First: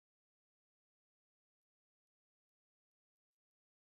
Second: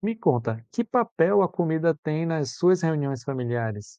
Me conta, que papel a comida tem nas suas reuniões familiares?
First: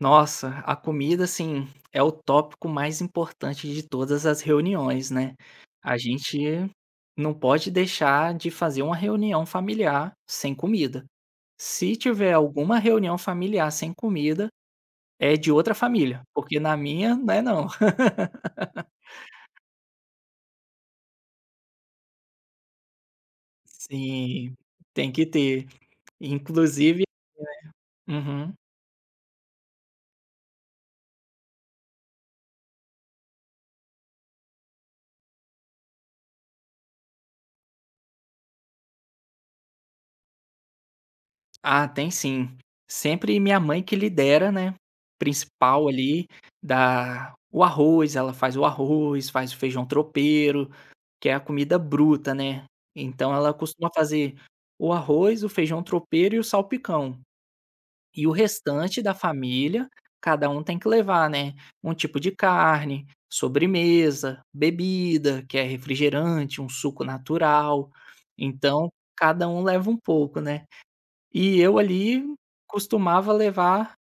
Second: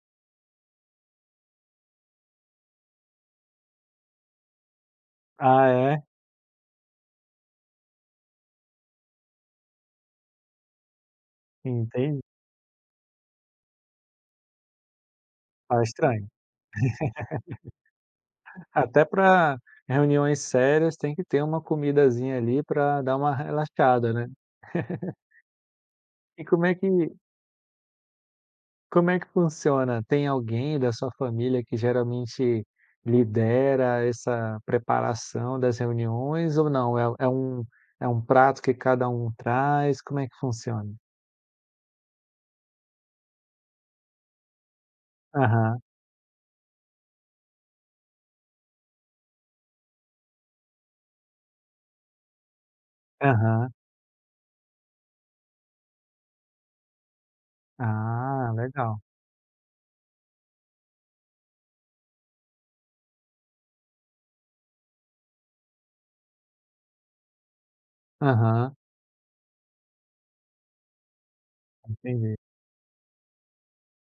Nossa, a comida, assim, é o tópico mais importante de todas as reuniões, né. Ah, A é? gente não pode deixar de fazer uma reunião familiar sem comida. Se Entendi. tiver alguma reunião familiar sem comida, é de outra Ah, família, estranho. porque na minha não é não. Até para reuniões sérias tem que ter uma comidazinha ali para dar uma relaxada, né? Sim, tem que ter. E Inclusive Uhum. como é que funciona? Tem alguém da sua família que geralmente lidera essa preparação das reuniões ou não? É um prato que cada um traz? Como é que funciona? Ah, tem sim. Sempre minha mãe que lidera, né, Aham, principal ali da o arroz, ela faz o arroz, faz o feijão tropeiro, que é a comida bruta, né. Então ela aham. costuma fazer o arroz, o feijão tropeiro e o salpicão. E o Ah, legal. restante da família, cada um tem que levar, né, um tipo de carne, sobremesa, bebida, que é refrigerante, um suco natural. Aham, Então, cada um leva um pouco, né. E eu ali entendi. costumava levar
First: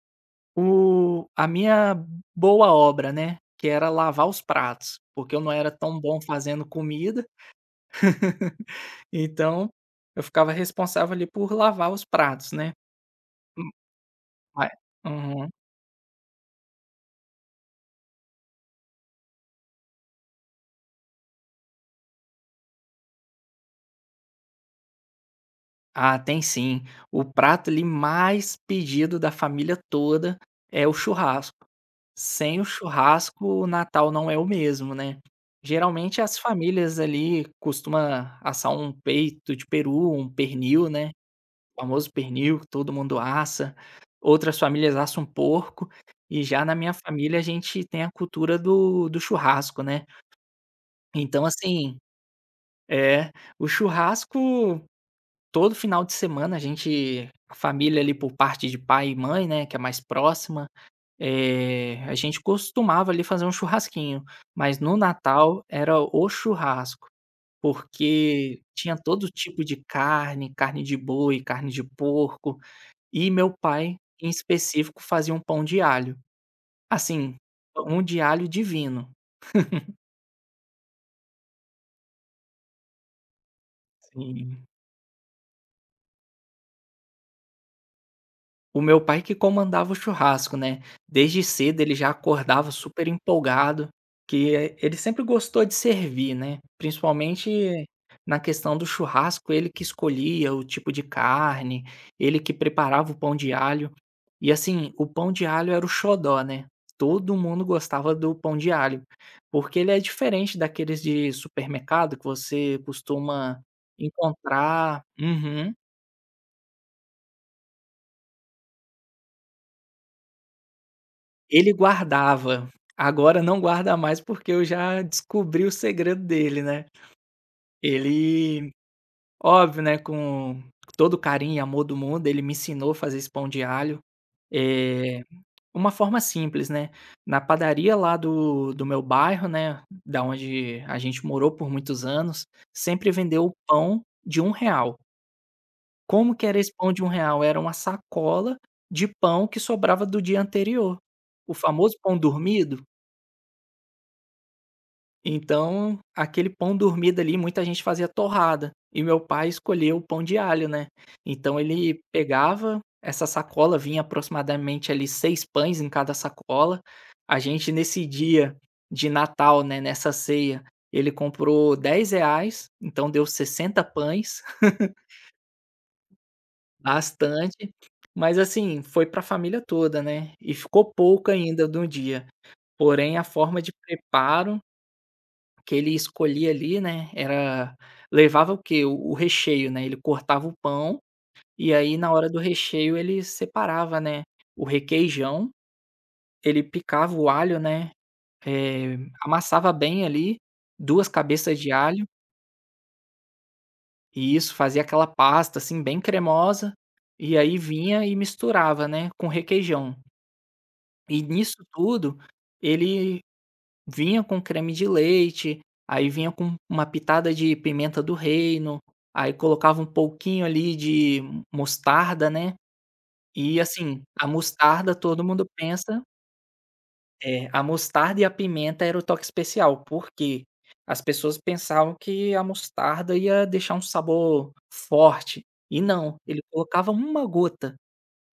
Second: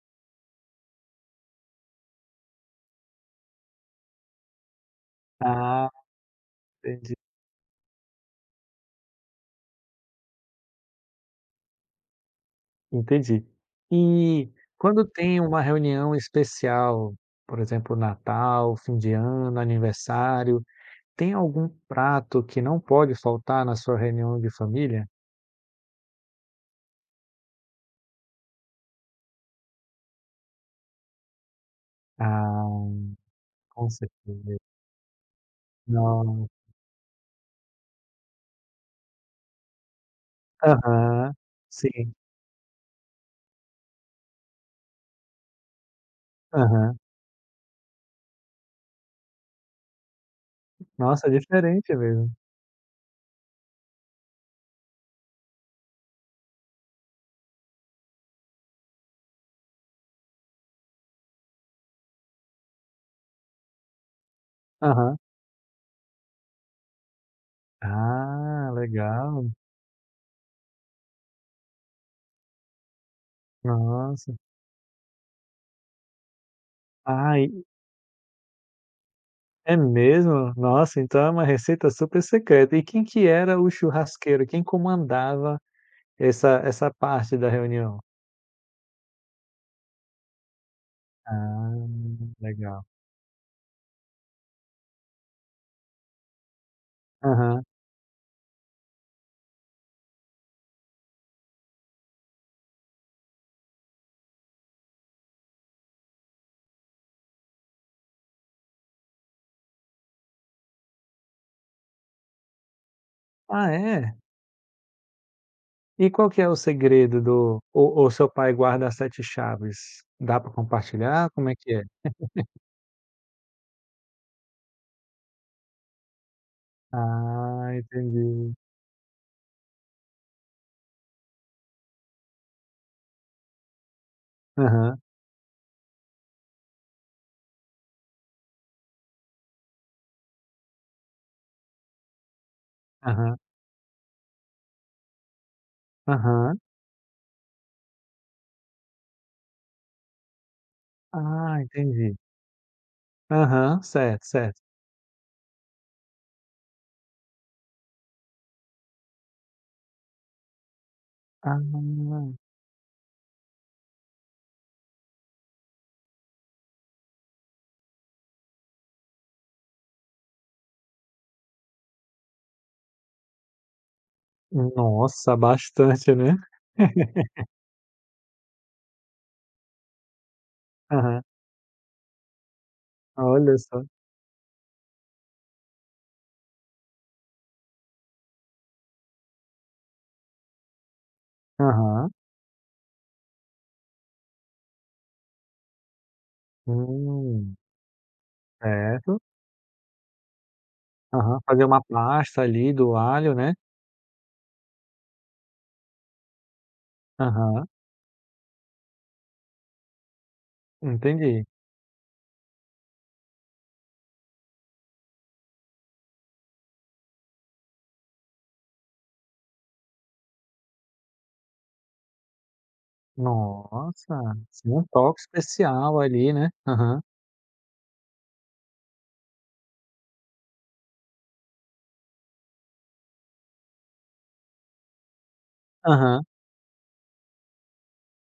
o a minha boa obra, né, que era lavar os pratos, porque eu não era Ah, tão bom fazendo entendi, comida, então eu ficava responsável ali por lavar os pratos, né. entendi. Hum, E quando tem ma uma reunião especial, por exemplo, Natal, fim de ano, aniversário, tem algum prato que não pode faltar na sua reunião de família? Ah, tem sim. O prato ali mais pedido da família toda é o churrasco. Sem o Ah, churrasco, o com Natal não é o certeza. mesmo, né. Geralmente as Nossa. famílias ali costumam assar um peito de peru, um pernil, né, Aham. o famoso Sim. pernil que todo mundo assa, outras famílias assam um porco, e já na minha Aham. família a gente tem a cultura do churrasco, né. Nossa, é Então diferente assim mesmo. é, o churrasco Todo final de semana a gente a família ali por parte de pai e mãe, né, que é mais próxima, a gente costumava ali fazer um churrasquinho, mas no Aham. Natal era o churrasco, porque Ah, tinha todo legal. tipo de carne, carne de boi, carne de porco, e meu pai, em Nossa. específico, fazia um pão de alho. Assim, Ai, um de alho divino. é mesmo? Nossa, então é uma receita super secreta. E quem que era o churrasqueiro? Quem comandava essa parte da reunião? O meu pai que comandava o churrasco, né. Desde Ah, cedo ele já acordava legal. super empolgado, que ele sempre gostou de servir, né, Aham. principalmente na questão do churrasco, ele que escolhia o tipo de carne, ele que preparava o pão de alho. E assim, o pão de alho era o xodó, né, todo mundo gostava do pão de alho, porque ele é diferente daqueles de supermercado que você costuma Ah, é? encontrar. Uhum. E qual que é o segredo do ou seu pai guarda as 7 chaves? Dá para compartilhar? Como é Ele que é? guardava, agora não guarda mais, porque eu já descobri o segredo dele, né. Ah, entendi. Ele óbvio, né, com todo o carinho e amor do mundo, ele me ensinou a fazer esse pão de alho, Aham, eh, uma forma simples, né. Na padaria lá do meu bairro, né, da onde a gente morou por muitos anos, sempre aham, vendeu o pão de R$ 1. Como que aham. era esse pão de R$ 1? Era uma sacola de pão que sobrava do dia anterior, o Ah, famoso entendi. pão dormido. Aham, certo, certo. Então, aquele pão dormido ali, muita gente fazia torrada, e meu pai escolheu o pão de alho, né. Ah, Então ele pegava essa sacola, vinha aproximadamente ali 6 pães em cada sacola. A gente nesse dia de Natal, né, nessa ceia, ele comprou R$ 10, então deu 60 pães. nossa, bastante, né? Bastante, mas assim, foi para a família toda, né, e ficou Aham, pouco ainda no dia, porém a olha forma de só. preparo que ele escolhia ali, né, era levava o quê? O recheio, né, ele cortava o pão, e aí Aham. na hora do recheio ele separava, né, o requeijão, ele picava o Hum, alho, né, eh, certo. amassava bem ali, 2 Aham, cabeças fazer de uma alho, pasta ali do alho, né. e isso, fazia aquela pasta, assim, bem cremosa, e aí Aham, vinha e misturava, né, com requeijão. E entendi. nisso tudo, ele Vinha com creme de leite, aí vinha com uma pitada de pimenta do reino, aí colocava um pouquinho ali de mostarda, né. E assim, Nossa, a sim, um mostarda toque todo mundo especial pensa ali, né. Aham, é, a mostarda e a pimenta era o toque especial, porque as pessoas pensavam que a mostarda ia deixar um sabor forte, e não, aham. ele colocava uma gota,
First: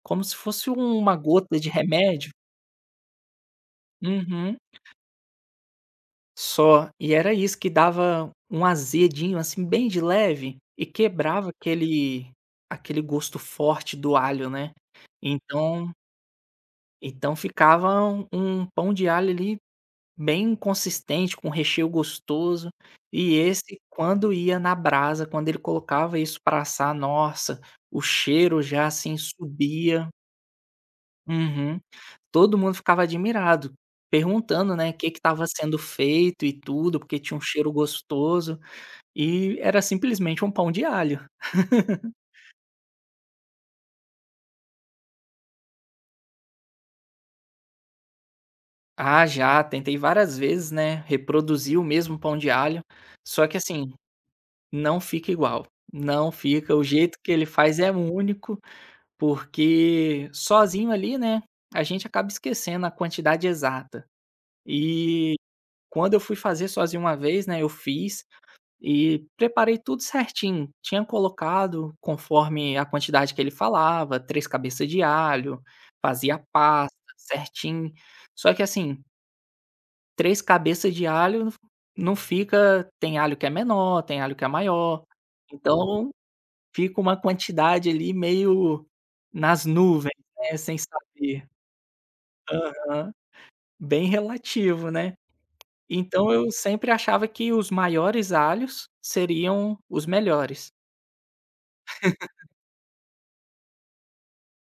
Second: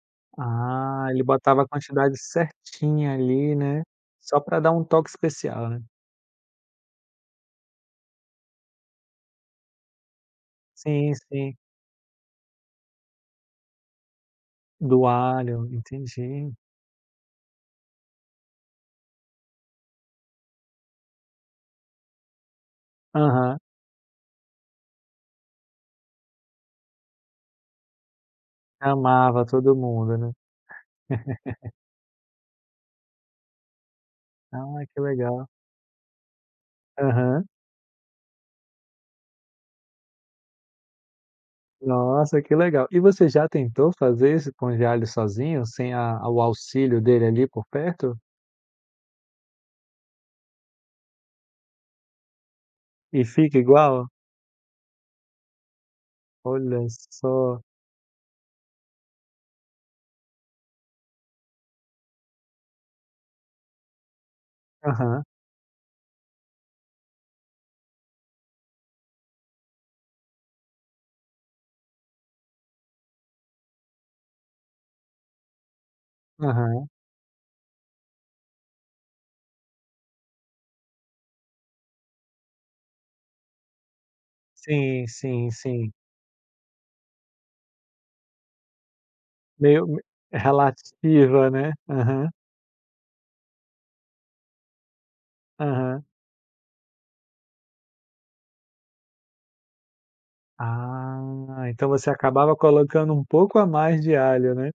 como se fosse Ah, uma ele gota botava a de quantidade remédio. certinha ali, né, só Uhum. pra dar um toque especial, né. Só. E era isso que dava um azedinho, assim, bem de leve e Sim, quebrava sim, aquele gosto forte do alho, né. do alho, Então entendi. então ficava um pão de alho ali bem consistente, com recheio gostoso. E Aham, esse quando ia na brasa, quando ele colocava isso para assar, nossa, o cheiro já, assim, amava todo subia. mundo, né. Uhum. Todo mundo ficava admirado, perguntando, Ah, né, o que que estava legal. sendo feito e tudo, porque tinha um Aham. cheiro gostoso, e era simplesmente um pão de alho. Nossa, que legal. E você já tentou fazer esse pão de alho sozinho, sem a o auxílio dele ali por perto? Ah, já, tentei várias vezes, né, reproduzir o mesmo pão de alho, E só que fica assim, igual? não fica igual, não fica, o Olha jeito que ele só. faz é único, porque sozinho ali, né, a gente acaba esquecendo a quantidade exata. Aham, E quando eu fui fazer sozinho uma vez, né, eu fiz E preparei tudo certinho, tinha colocado conforme a quantidade que ele falava, 3 cabeças de alho, fazia a aham. pasta certinho. Só que assim, 3 cabeças de alho não fica tem alho que é menor, tem alho que é maior, Sim, sim, sim. então fica uma quantidade ali meio nas Meio me nuvens, né, sem saber. relativa, né. Aham, Aham. Bem relativo, né. aham. Então eu sempre achava que os maiores alhos seriam os melhores. Ah, então você acabava colocando um pouco a mais de alho, né.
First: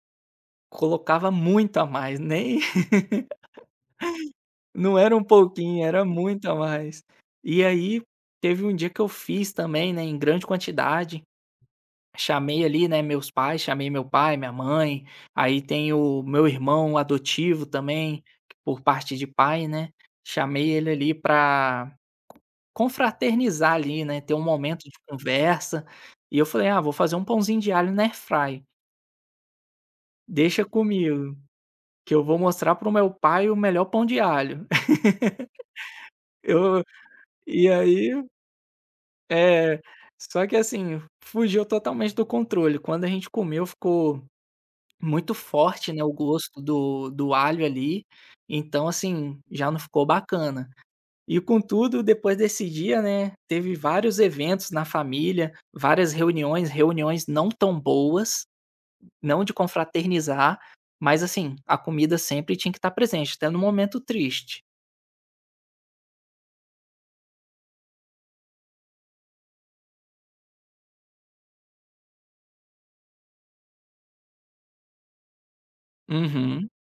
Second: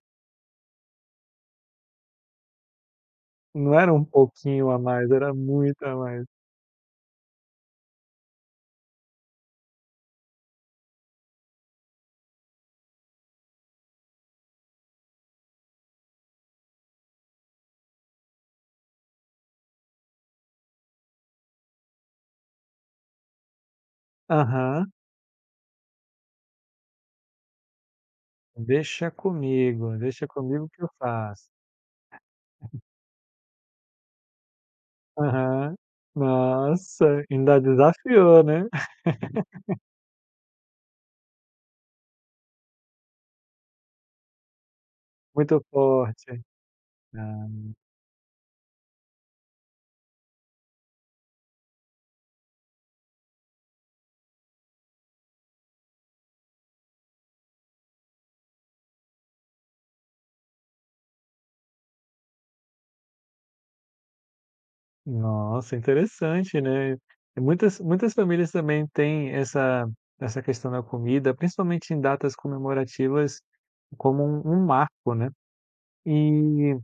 Colocava muito a mais, nem Não era um pouquinho a não mais, era um era muito pouquinho, a era mais. muito a mais. E aí, teve um dia que eu fiz também, né, em grande quantidade, chamei ali, né, meus pais, chamei meu pai, minha mãe, aí tem o meu irmão adotivo também, por parte de pai, né, chamei ele ali pra confraternizar ali, né, ter um momento Aham. de conversa, e eu falei: "Ah, vou fazer um pãozinho de alho na airfry, Deixa deixa comigo que eu comigo, faço". que eu vou mostrar para o meu pai o melhor pão de alho". Aham. Eu Nossa, ainda E aí desafiou, né. é, só que assim, fugiu totalmente do controle. Quando a gente comeu, ficou muito Muito forte, né, o forte. gosto do Ah, alho ali, então assim, já não ficou bacana. E contudo, depois desse dia, né, teve vários eventos na família, várias reuniões, reuniões não tão boas, não de confraternizar, mas assim, a comida sempre tinha que estar presente, até no momento triste. nossa, interessante, né. E muitas famílias também têm essa questão da comida, principalmente em datas comemorativas, como um marco, né. Uhum. E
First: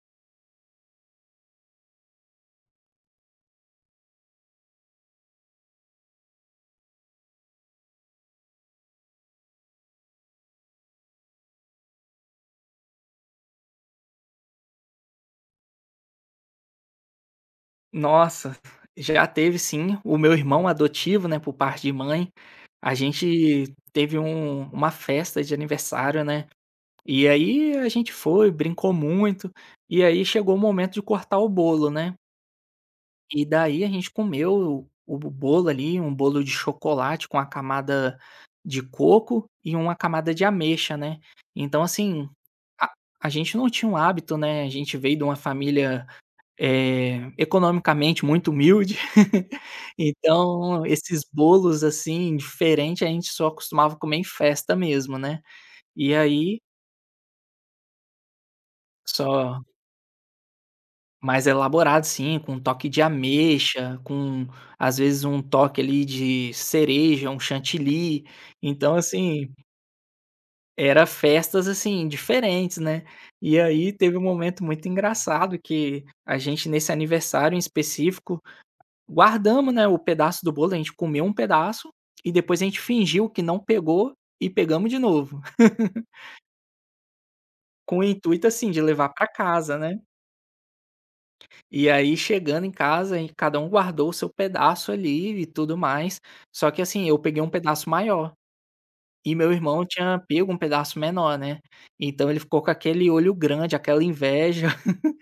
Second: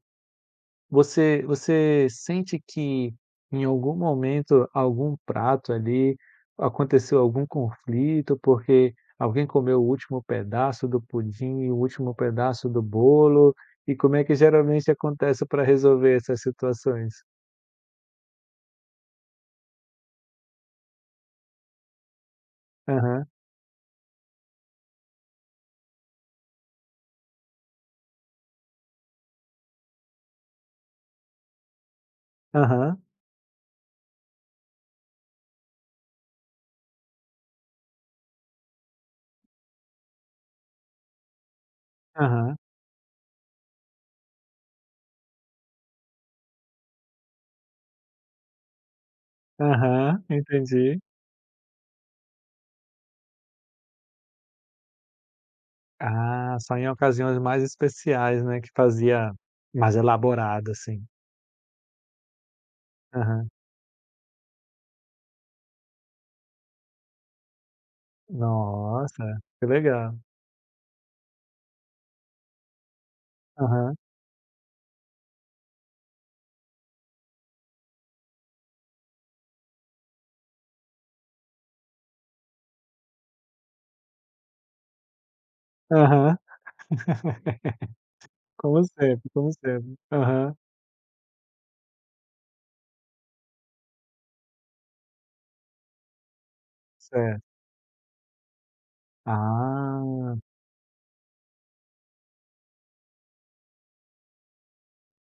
você sente que em algum momento, algum prato ali, aconteceu algum conflito, porque alguém comeu o último pedaço do pudim e o último pedaço do bolo, e como é que geralmente acontece para resolver essas situações? Nossa, já teve sim. O meu irmão adotivo, né, por parte de mãe, a Aham, gente teve uma festa de aniversário, né, e aí a gente foi, brincou muito, e aí chegou o momento de cortar o bolo, né, aham, e daí a gente comeu o bolo ali, um bolo de chocolate com a camada de coco e uma camada de ameixa, né. Então assim, aham, a a gente não tinha um hábito, né, a gente veio de uma família economicamente muito humilde, aham, então entendi. esses bolos, assim, diferente, a gente só costumava comer em festa mesmo, né. E Ah, aí só em ocasiões mais especiais, né, que fazia só mais elaborado, assim. mais elaborado, sim, com um toque de Aham. ameixa, com às vezes um toque ali de cereja, um chantilly, então Nossa, assim, que legal. era festas, assim, diferentes, né. E aí Aham, teve um momento muito engraçado que a gente nesse aniversário em específico Guardamos, né, o pedaço do bolo, a gente comeu um pedaço e depois a gente fingiu que não pegou e pegamos de novo. aham. Com o intuito, assim, de Como levar para sempre, como casa, sempre. né. Aham, E aí chegando em casa, aí cada um guardou o seu pedaço ali e tudo mais, só que, assim, eu peguei certo. um pedaço maior e meu irmão tinha Ah, pego um pedaço menor, né. Então ele ficou com aquele olho grande, aquela inveja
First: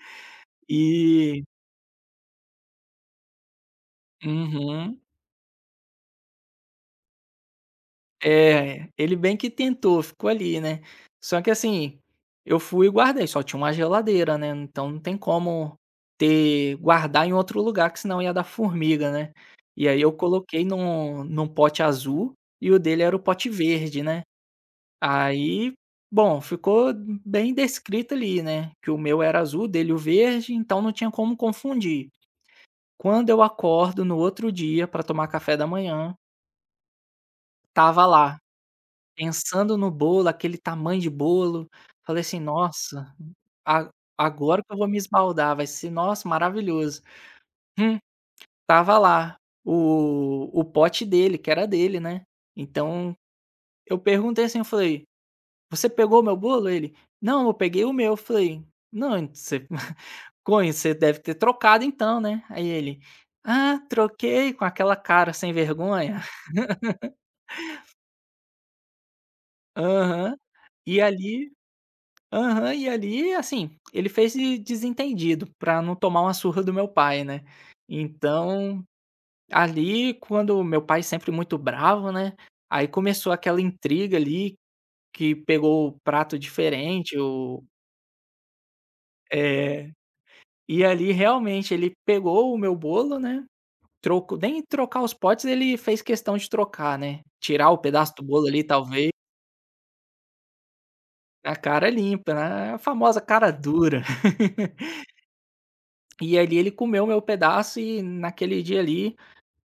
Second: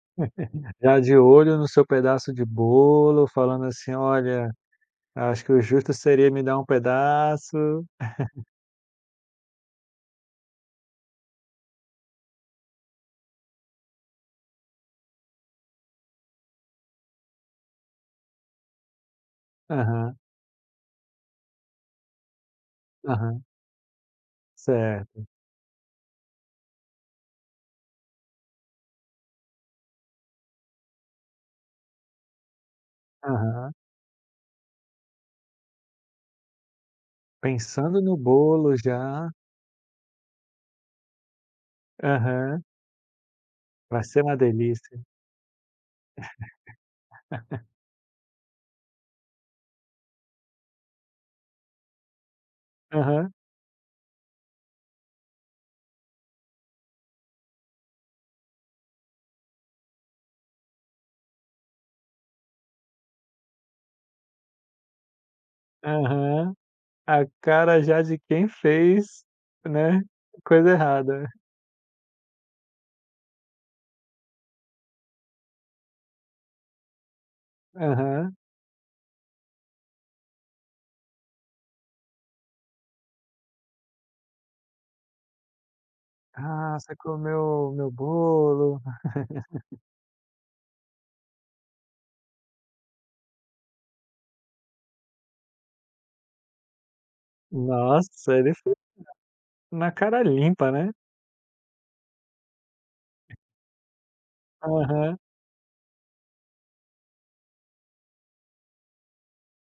já de e olho no seu pedaço de bolo, falando assim: "Olha, uhum. acho que o justo seria me dar um pedaço". É, ele bem que tentou, ficou ali, né. Só que assim, eu fui e guardei, só tinha uma geladeira, né, então não tem como ter guardar em outro lugar que senão ia dar formiga, né. E aí eu Aham, coloquei num pote azul e o dele era o aham, pote verde, né. certo. Aí, bom, ficou bem descrito ali, né, que o meu era azul, o dele o verde, então não tinha como confundir. Quando eu Aham. acordo no outro dia pra tomar café da manhã, Pensando estava no lá. bolo já. Pensando no bolo, aquele tamanho de bolo, falei assim: Aham. "Nossa, a Vai ser uma agora que eu vou me delícia. esbaldar, vai ser, nossa, maravilhoso". Hum, estava lá o pote dele, que era dele, né. Então, Aham, eu perguntei assim, eu falei: "Você pegou o meu bolo?" Ele: "Não, eu peguei o meu". Eu falei: "Não, ent você Cunha, você deve ter trocado então, né?" Aí ele: "Ah, troquei", com aquela cara sem vergonha. aham. A cara já de quem fez, né, Aham. coisa E errada. ali Aham, e ali, assim, ele fez de desentendido pra não tomar uma surra do meu pai, né. Aham. Então, ali, quando meu pai sempre muito bravo, né, aí começou aquela intriga ali, que pegou o prato "Ah, você diferente, o comeu meu bolo". é, e ali realmente ele pegou o meu bolo, né, trocou nem trocar os potes ele fez questão de trocar, né, tirar o pedaço do Nossa, bolo ele ali talvez, na cara limpa, né. a cara limpa, né, a famosa cara dura. Aham, E ali ele comeu meu pedaço e naquele dia ali,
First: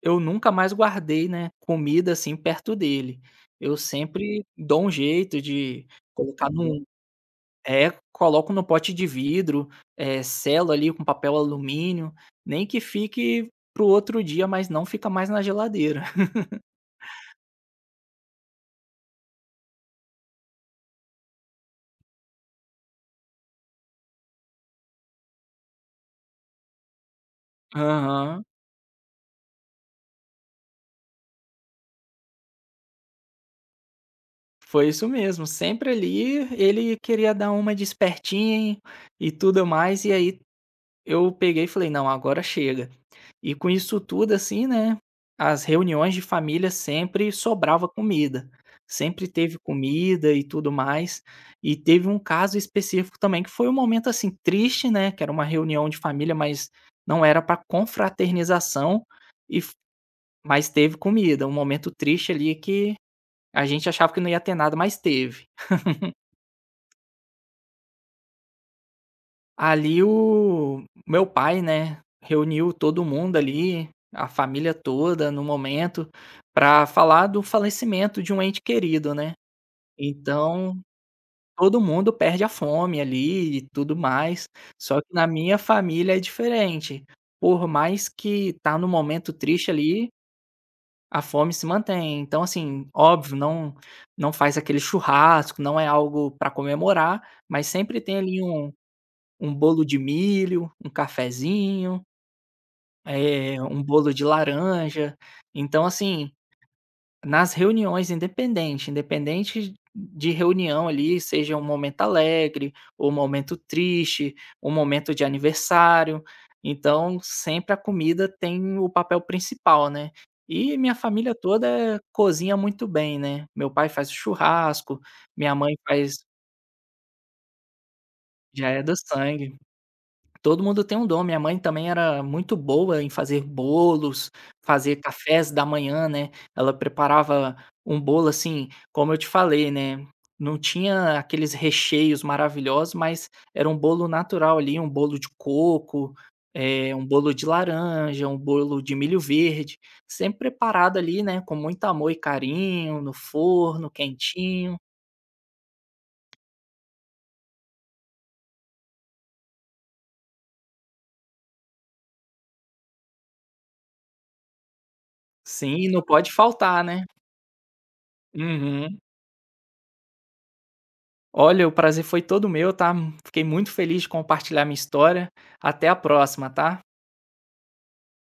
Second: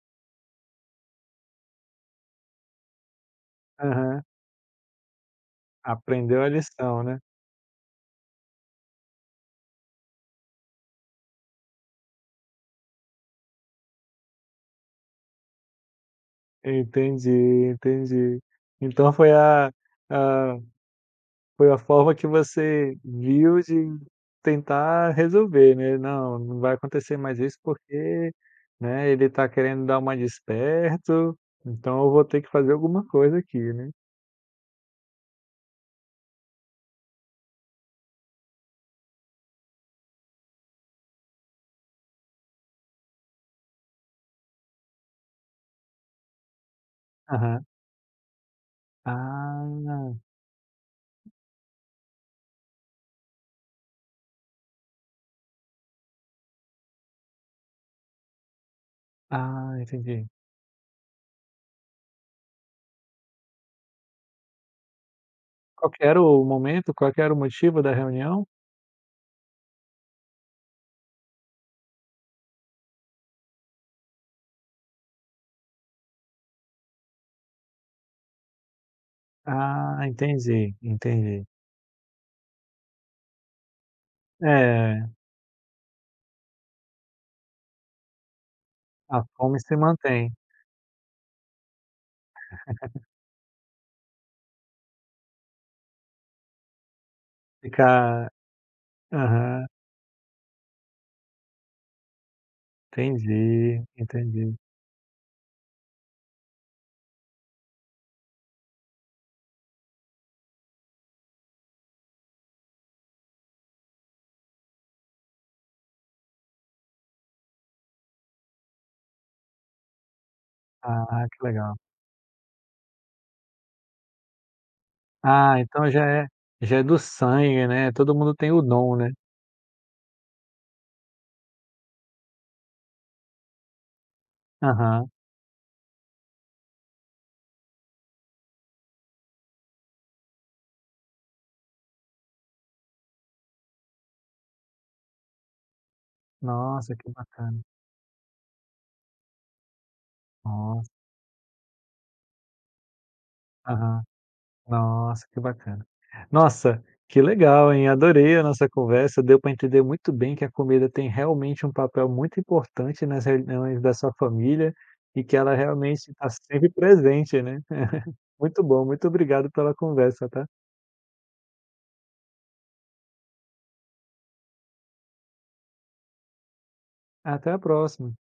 eu nunca mais guardei, né, comida, assim, perto dele. Eu aham. sempre dou um jeito de Aprendeu a colocar num lição, né. é, coloco no pote de vidro, selo ali com papel alumínio, nem que fique para o outro dia, mas não fica mais na geladeira. Entendi, entendi. Então foi a foi a forma que você viu de tentar resolver, né. "Não, não vai acontecer mais isso porque, Aham. né, ele tá querendo dar uma de esperto, então eu vou ter que fazer alguma coisa aqui", né. Foi isso mesmo, sempre ali ele queria dar uma de e tudo mais, e aí eu peguei e falei: "Não, agora chega". E com isso tudo, assim, né, as reuniões de família sempre Aham. sobrava comida. Sempre teve Ah, comida e tudo mais. E teve um caso específico também que foi um momento, assim, triste, né, que era uma reunião de família, mas não era para confraternização e f ah, entendi. mas teve comida, um momento triste ali que a gente achava que não ia ter nada, mas teve. Qual que era o momento, qual que era o motivo da reunião? Ali o meu pai, né, reuniu todo mundo ali, a família toda no momento, para falar do falecimento de um ente querido, né. Ah, entendi, Então, entendi. todo mundo perde a fome ali e tudo mais, só É, que na minha família é diferente. Por mais que tá no a momento fome triste se ali, mantém. a fome se mantém. Então, assim, óbvio, não não faz aquele churrasco, não é algo para comemorar, mas sempre tem Fica ali um um aham, bolo de milho, um cafezinho, entendi, um bolo de entendi. laranja. Então, assim, nas reuniões independente, independente de reunião ali, seja um momento alegre, ou um momento triste, um momento de aniversário, então sempre a comida tem o papel principal, né. E minha Ah, família que legal. toda cozinha muito bem, né. Meu pai faz o churrasco, minha Ah, mãe então faz já é do sangue, né, todo mundo tem o já é do dom, né. sangue. Todo mundo tem um dom. Minha mãe também era muito boa em fazer bolos, fazer Aham. cafés da manhã, né. Ela preparava um bolo, assim, como eu te falei, né, não tinha aqueles recheios maravilhosos, mas era um bolo natural ali, um bolo de coco, Nossa, um que bolo de bacana. laranja, um bolo de milho verde, sempre Nossa. preparado ali, né, com muito amor e carinho, no forno, Aham. quentinho. Nossa, que bacana. Nossa, que legal, hein, adorei a nossa conversa, deu pra entender muito bem que a comida tem realmente um papel muito importante nas reuniões da sua família, e que ela Sim, não realmente tá pode sempre faltar, né. presente, né. Muito bom, Uhum. muito obrigado pela conversa, tá. Olha, o prazer foi todo meu, tá? Fiquei muito feliz de compartilhar minha história. Até a próxima, tá? Até a próxima.